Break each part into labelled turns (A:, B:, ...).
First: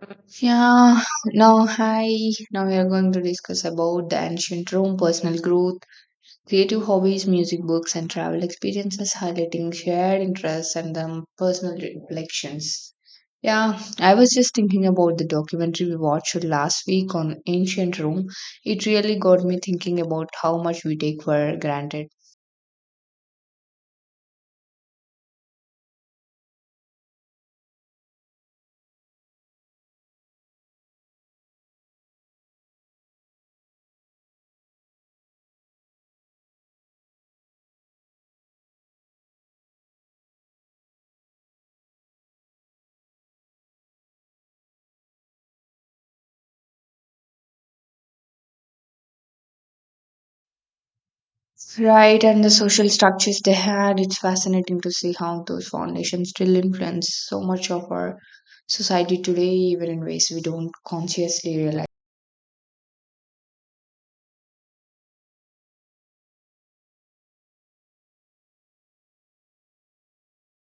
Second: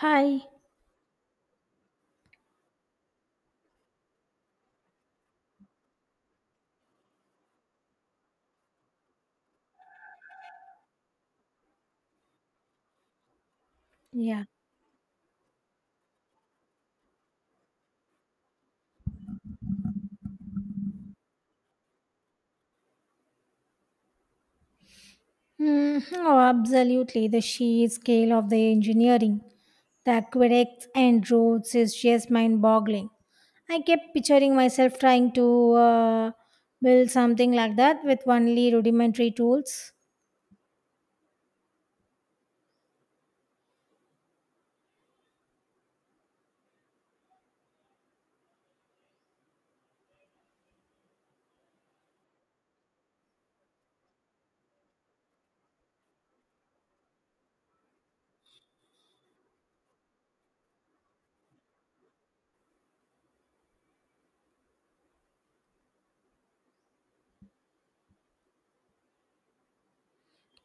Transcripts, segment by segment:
A: Hi.
B: Yeah, now hi. Now we are going to discuss about the ancient Rome, personal growth, creative hobbies, music books, and travel experiences, highlighting shared interests and personal reflections. Yeah, I was
A: Yeah.
B: just thinking about the documentary we watched last week on ancient Rome. It really got me thinking about how much we take for granted.
A: Oh, absolutely. The sheer scale of the engineering that aqueducts and roads is just mind boggling. I kept picturing myself trying to build something like that with only rudimentary tools.
B: Right, and the social structures they had, it's fascinating to see how those foundations still influence so much of our society today, even in ways we don't consciously realize.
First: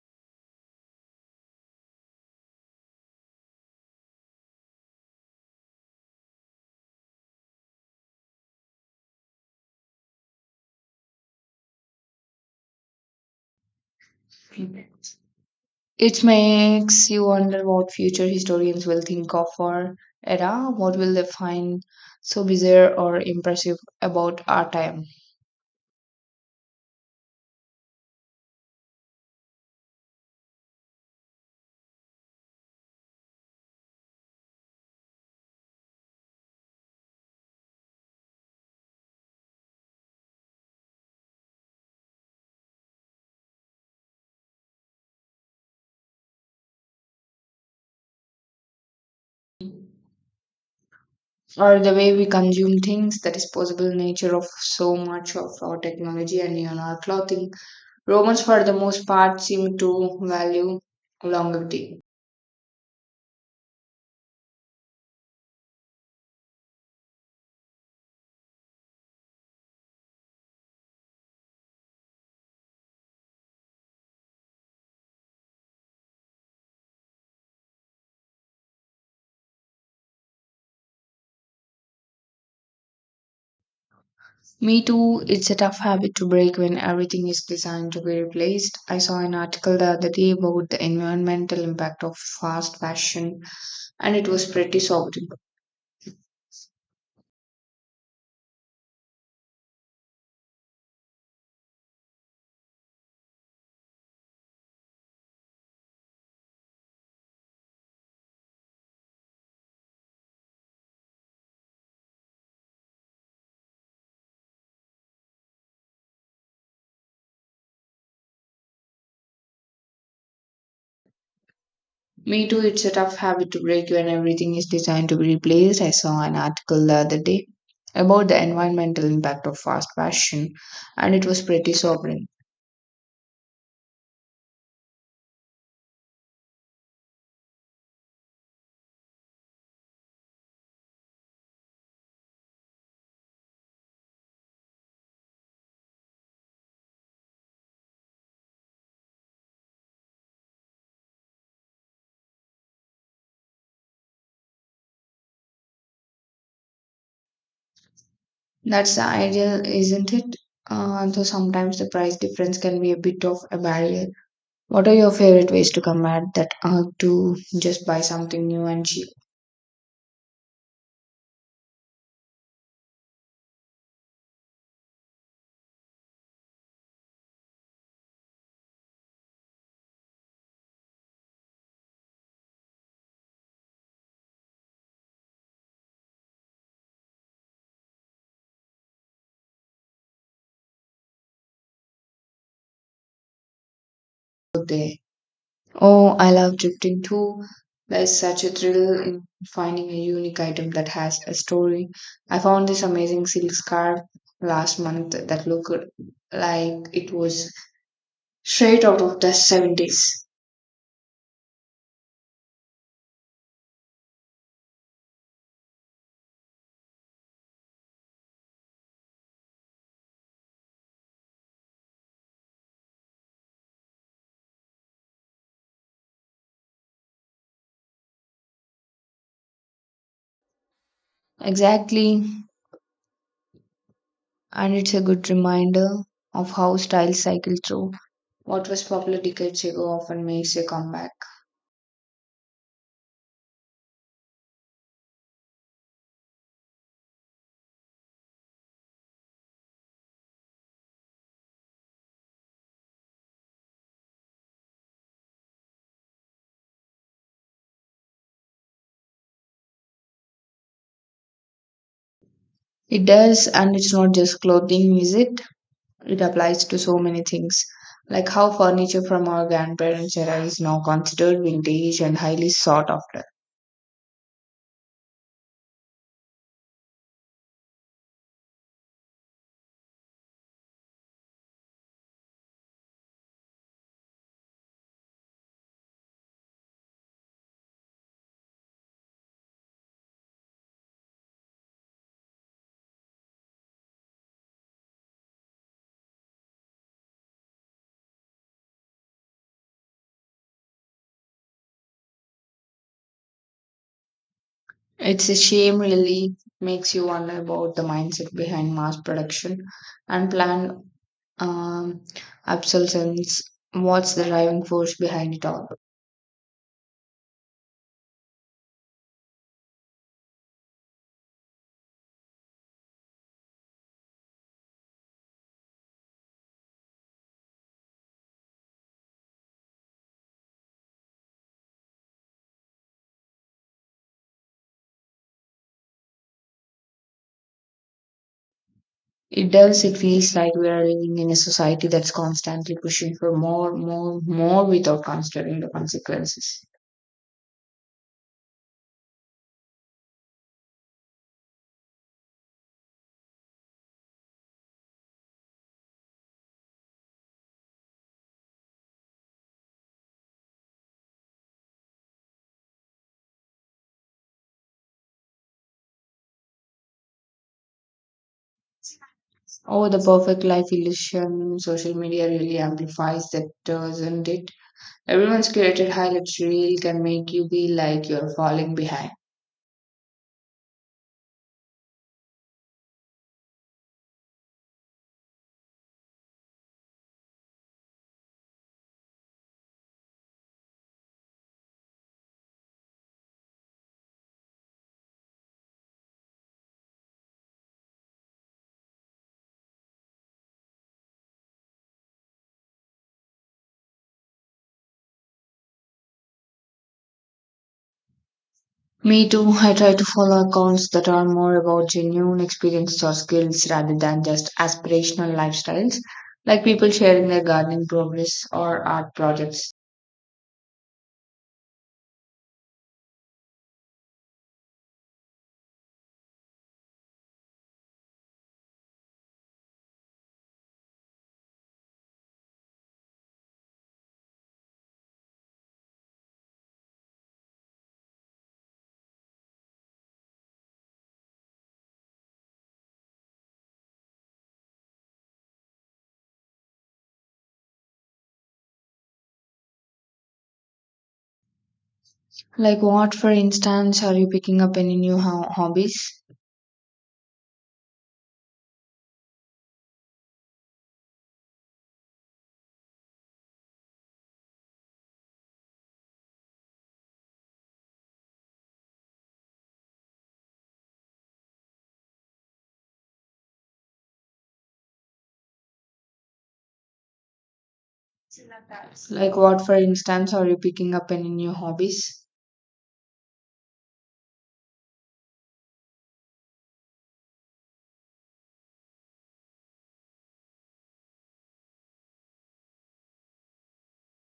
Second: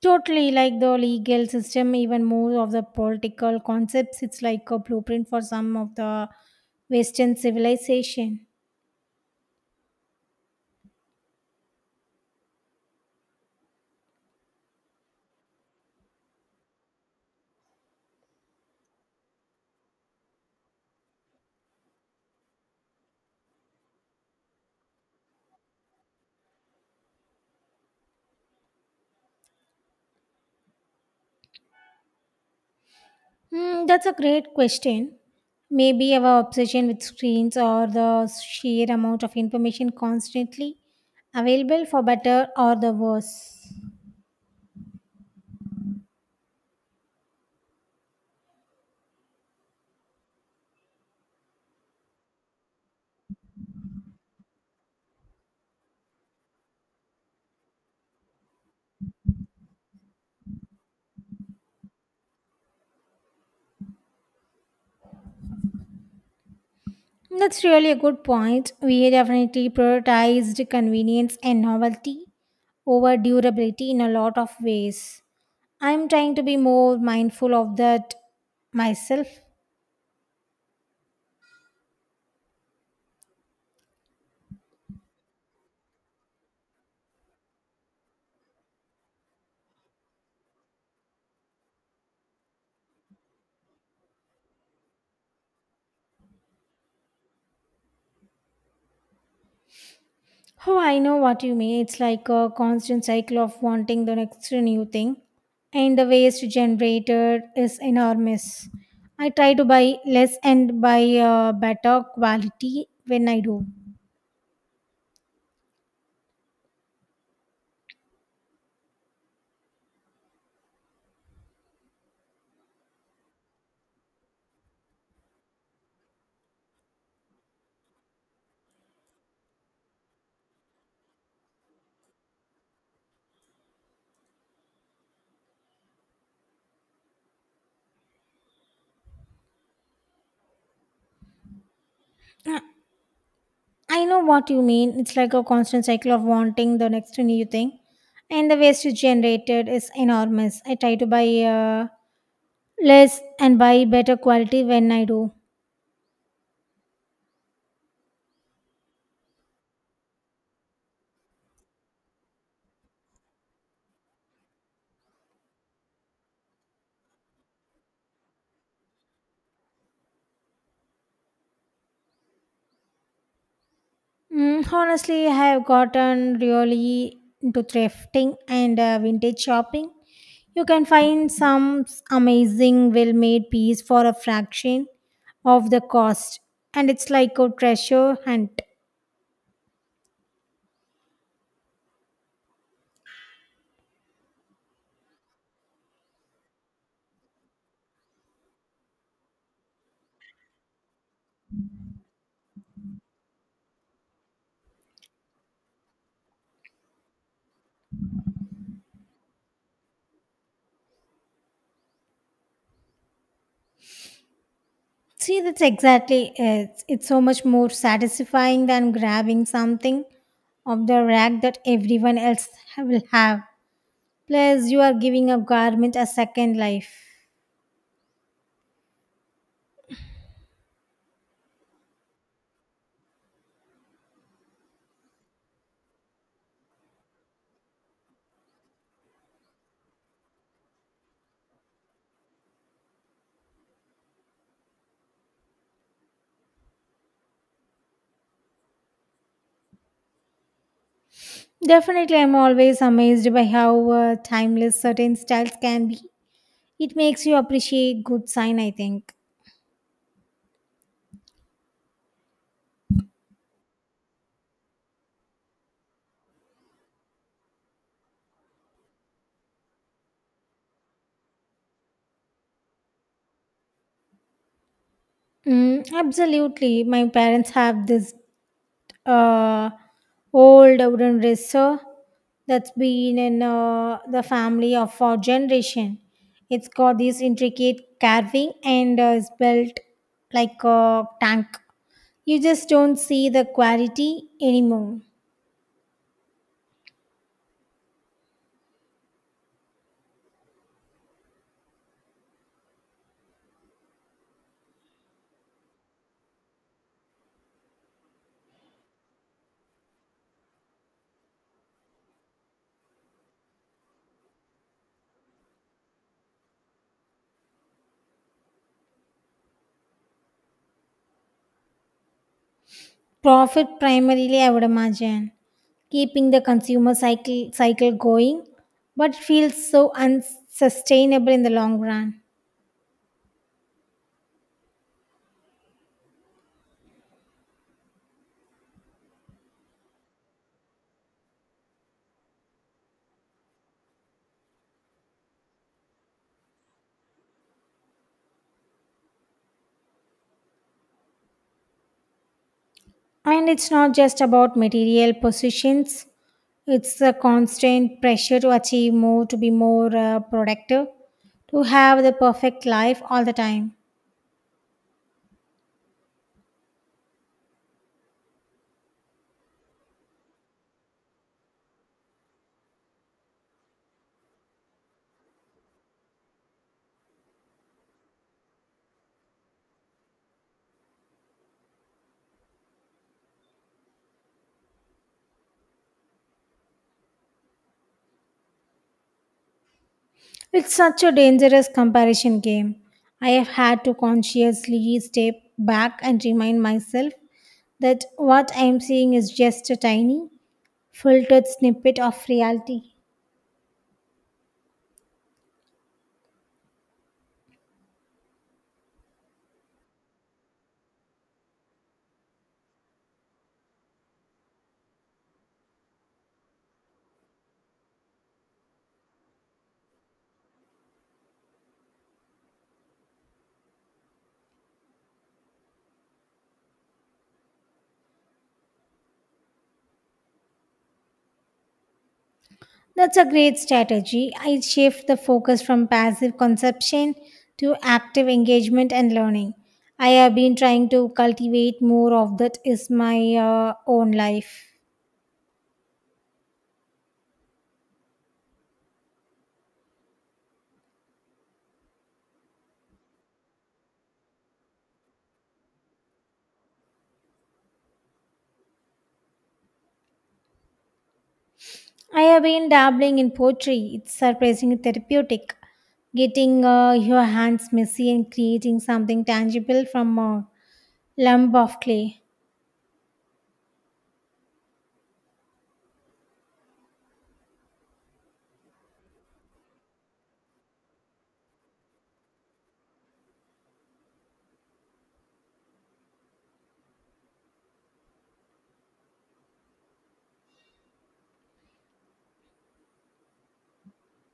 A: Totally like the legal system, even more of the political concepts. It's like a blueprint for some of the Western civilization.
B: It makes you wonder what future historians will think of our era. What will they find so bizarre or impressive about our time,
A: That's a great question. Maybe our obsession with screens or the sheer amount of information constantly available for better or the worse.
B: or the way we consume things, the disposable nature of so much of our technology and even our clothing? Romans, for the most part, seem to value longevity.
A: That's really a good point. We definitely prioritized convenience and novelty over durability in a lot of ways. I'm trying to be more mindful of that myself.
B: Me too, it's a tough habit to break when everything is designed to be replaced. I saw an article the other day about the environmental impact of fast fashion, and it was pretty sobering.
A: Oh, I know what you mean. It's like a constant cycle of wanting the next new thing, and the waste generated is enormous. I try to buy less and buy better quality when I do.
B: Me too, it's a tough habit to break when everything is designed to be replaced. I saw an article the other day about the environmental impact of fast fashion, and it was pretty sobering.
A: Uh, I know what you mean. It's like a constant cycle of wanting the next new thing, and the waste generated is enormous. I try to buy uh, less and buy better quality when I do.
B: That's the ideal, isn't it? Though sometimes the price difference can be a bit of a barrier. What are your favorite ways to combat that, to just buy something new and cheap
A: Honestly, I have gotten really into thrifting and vintage shopping. You can find amazing well made piece for a fraction of the cost, and it's like a treasure hunt.
B: there? Oh, I love drifting too. There's such a thrill in finding a unique item that has a story. I found this amazing silk scarf last month that looked like it was straight out of the 70s.
A: See, that's exactly it. It's so much more satisfying than grabbing something of the rack that everyone else will have. Plus, you are giving a garment a second life.
B: Exactly, and it's a good reminder of how styles cycle through. What was popular decades ago often makes a comeback.
A: Definitely, I'm always amazed by how timeless certain styles can be. It makes you appreciate good sign, I think.
B: It does, and it's not just clothing, is it? It applies to so many things. Like how furniture from our grandparents' era is now considered vintage and highly sought after.
A: Absolutely. My parents have this uh, old wooden dresser that's been in the family of our generation. It's got this intricate carving and is built like a tank. You just don't see the quality anymore.
B: It's a shame, really. Makes you wonder about the mindset behind mass production and planned, um, obsolescence. What's the driving force behind it all?
A: Profit primarily, I would imagine, keeping the consumer cycle going, but it feels so unsustainable in the long run.
B: It does. It feels like we are living in a society that's constantly pushing for more, more, more without considering the consequences.
A: And it's not just about material positions; it's a constant pressure to achieve more, to be more productive, to have the perfect life all the time.
B: Oh, the perfect life illusion. Social media really amplifies that, doesn't it? Everyone's curated highlights reel can make you feel like you're falling behind.
A: It's such a dangerous comparison game. I have had to consciously step back and remind myself that what I am seeing is just a tiny, filtered snippet of reality.
B: Me too. I try to follow accounts that are more about genuine experiences or skills rather than just aspirational lifestyles, like people sharing their gardening progress or art projects.
A: That's a great strategy. I shift the focus from passive consumption to active engagement and learning. I have been trying to cultivate more of that is my own life.
B: Like, what, for instance, are you picking up any new hobbies?
A: I have been dabbling in poetry. It's surprisingly therapeutic. Getting your hands messy and creating something tangible from a lump of clay.
B: Like, what, for instance, are you picking up any new hobbies?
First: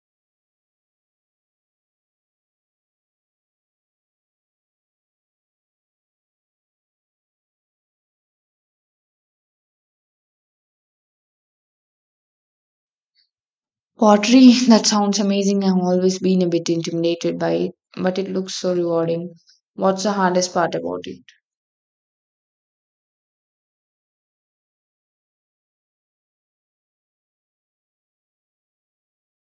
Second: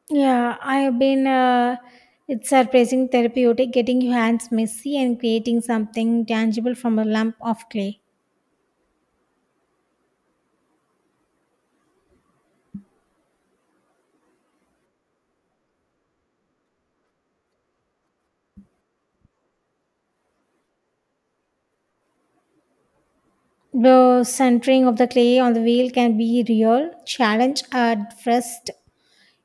A: Yeah, I have been. It's surprising therapeutic. Getting your hands messy and creating something tangible from a lump of clay.
B: Pottery, that sounds amazing. I've always been a bit intimidated by it, but it looks so rewarding. What's the hardest part about it?
A: The centering of the clay on the wheel can be real challenge at first,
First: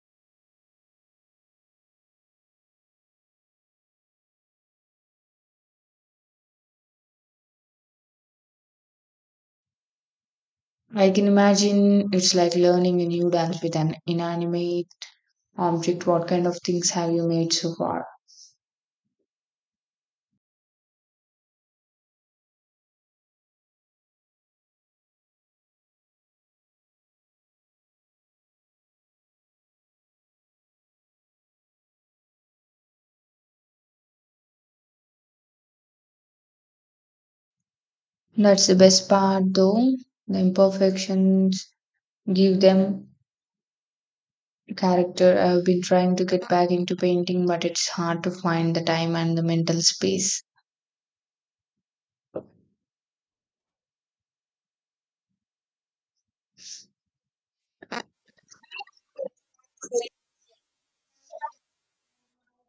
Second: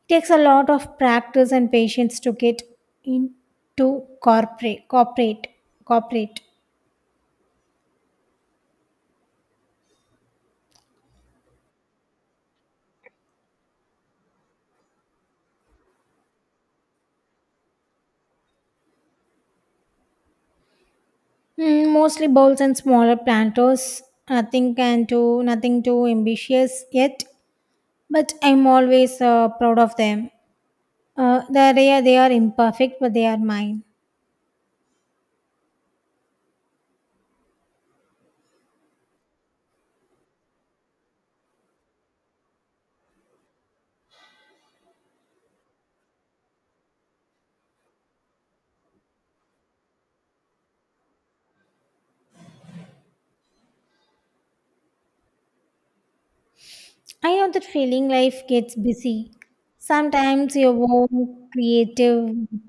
A: takes a lot of practice and patience to get into corporate corporate corporate.
B: I can imagine it's like learning a new dance with an inanimate object. What kind of things have you made so far?
A: Mostly bowls and smaller planters, nothing can do nothing too ambitious yet, but I'm always proud of them. They are imperfect but they are mine.
B: That's the best part, though. The imperfections give them character. I've been trying to get back into painting, but it's hard to find the time and the mental space.
A: I know that feeling. Life gets busy sometimes, your own creative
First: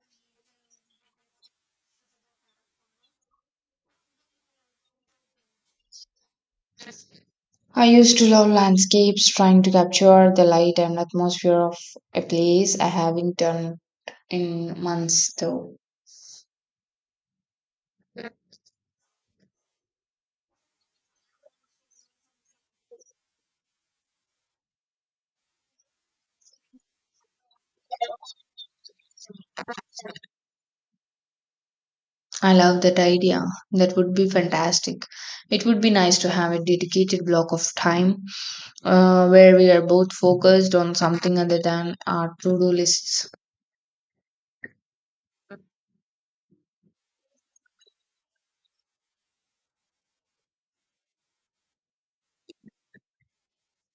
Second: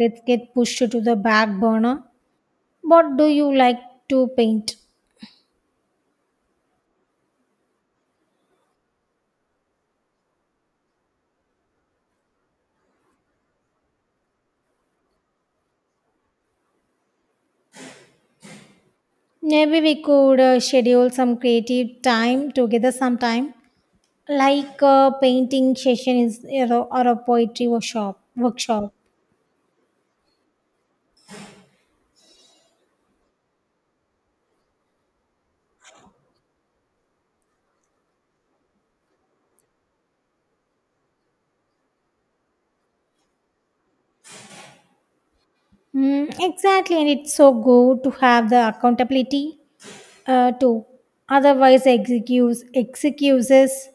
A: bits get pushed to the back burner. What do you like to paint?
B: I used to love landscapes, trying to capture the light and atmosphere of a place. I haven't done in months though.
A: Maybe we could schedule some creative time together sometime, like a painting session is or a poetry workshop. Workshop.
B: I love that idea. That would be fantastic. It would be nice to have a dedicated block of time, where we are both focused on something other than our to do lists.
A: Exactly, and it's so good to have the accountability too. Otherwise, excuses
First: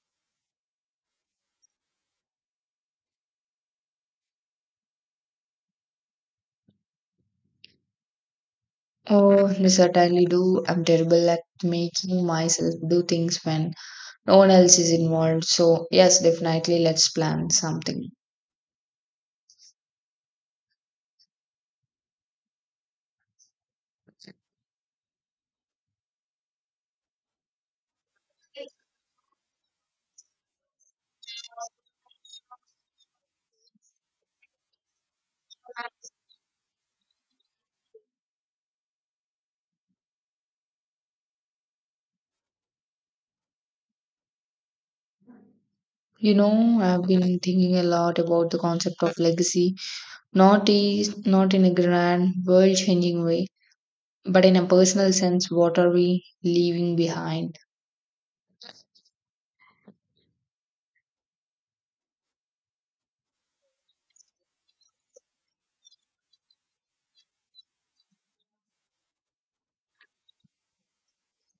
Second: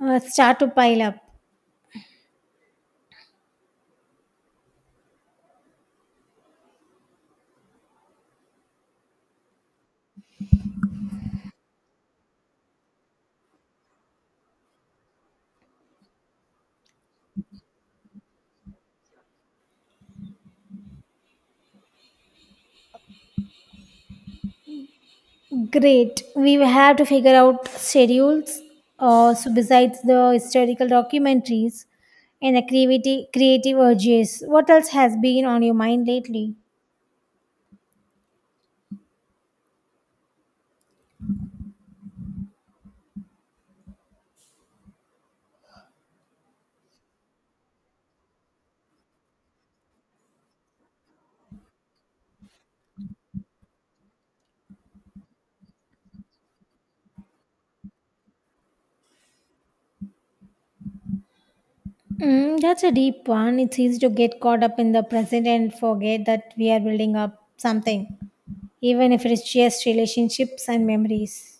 A: start to pile up.
B: Oh, I certainly do. I'm terrible at making myself do things when no one else is involved. So, yes, definitely let's plan something.
A: Great. We will have to figure out schedules. So besides the historical documentaries and creative urges, what else has been on your mind lately?
B: You know, I've been thinking a lot about the concept of legacy, not is not in a grand world-changing way, but in a personal sense, what are we leaving behind?
A: That's a deep one. It's easy to get caught up in the present and forget that we are building up something, even if it's just relationships and memories.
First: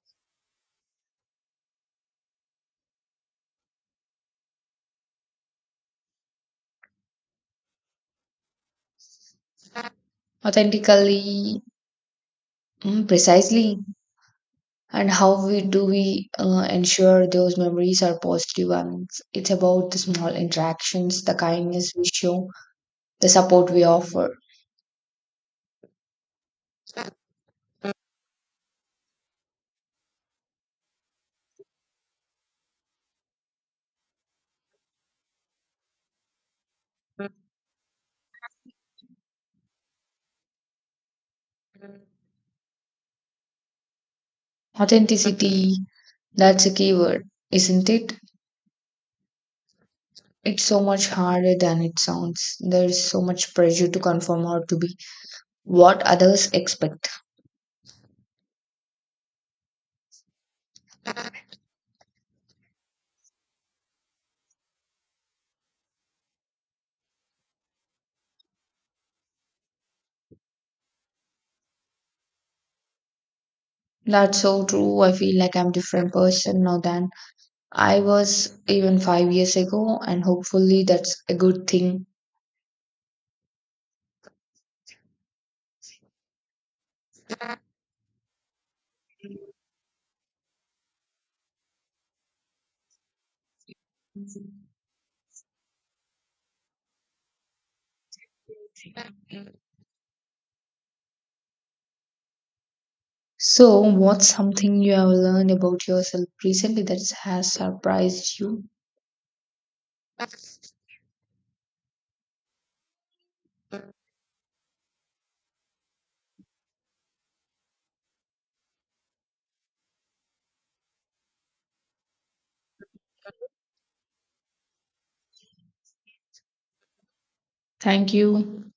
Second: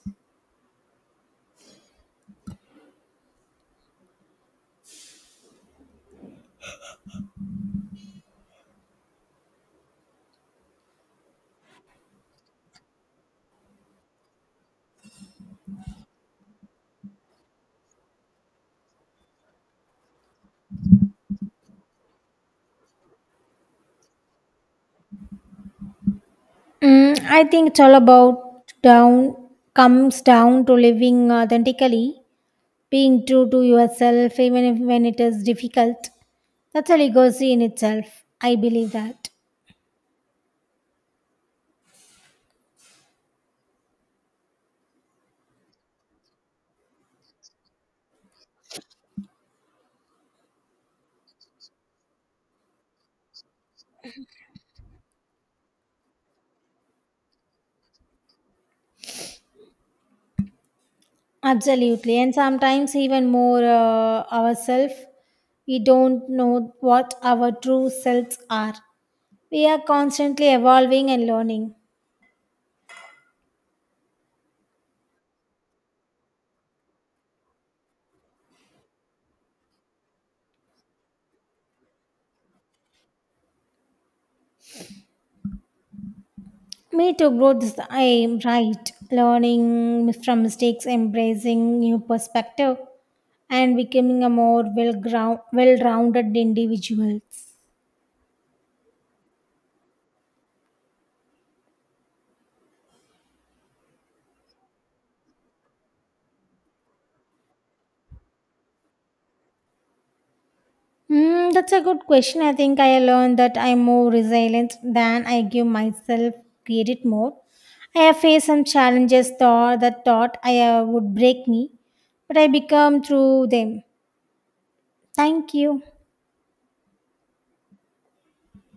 B: Authentically, mm, precisely, and how we do we ensure those memories are positive ones. It's about the small interactions, the kindness we show, the support we offer,
A: I think it's all about down comes down to living authentically. Being true to yourself, even if when it is difficult, that's a legacy in itself. I believe that.
B: authenticity. That's a key word, isn't it? It's so much harder than it sounds. There's so much pressure to conform or to be what others expect.
A: Absolutely. And sometimes, even more ourselves, we don't know what our true selves are. We are constantly evolving and learning.
B: That's so true. I feel like I'm a different person now than I was even 5 years ago, and hopefully that's a good thing.
A: Me too, growth is I am right. Learning from mistakes, embracing new perspective, and becoming a more well rounded individual.
B: So, what's something you have learned about yourself recently that has surprised you?
A: That's a good question. I think I learned that I'm more resilient than I give myself credit more. I have faced some challenges thought that thought I would break me, but I become through them. Thank you.
B: Thank you.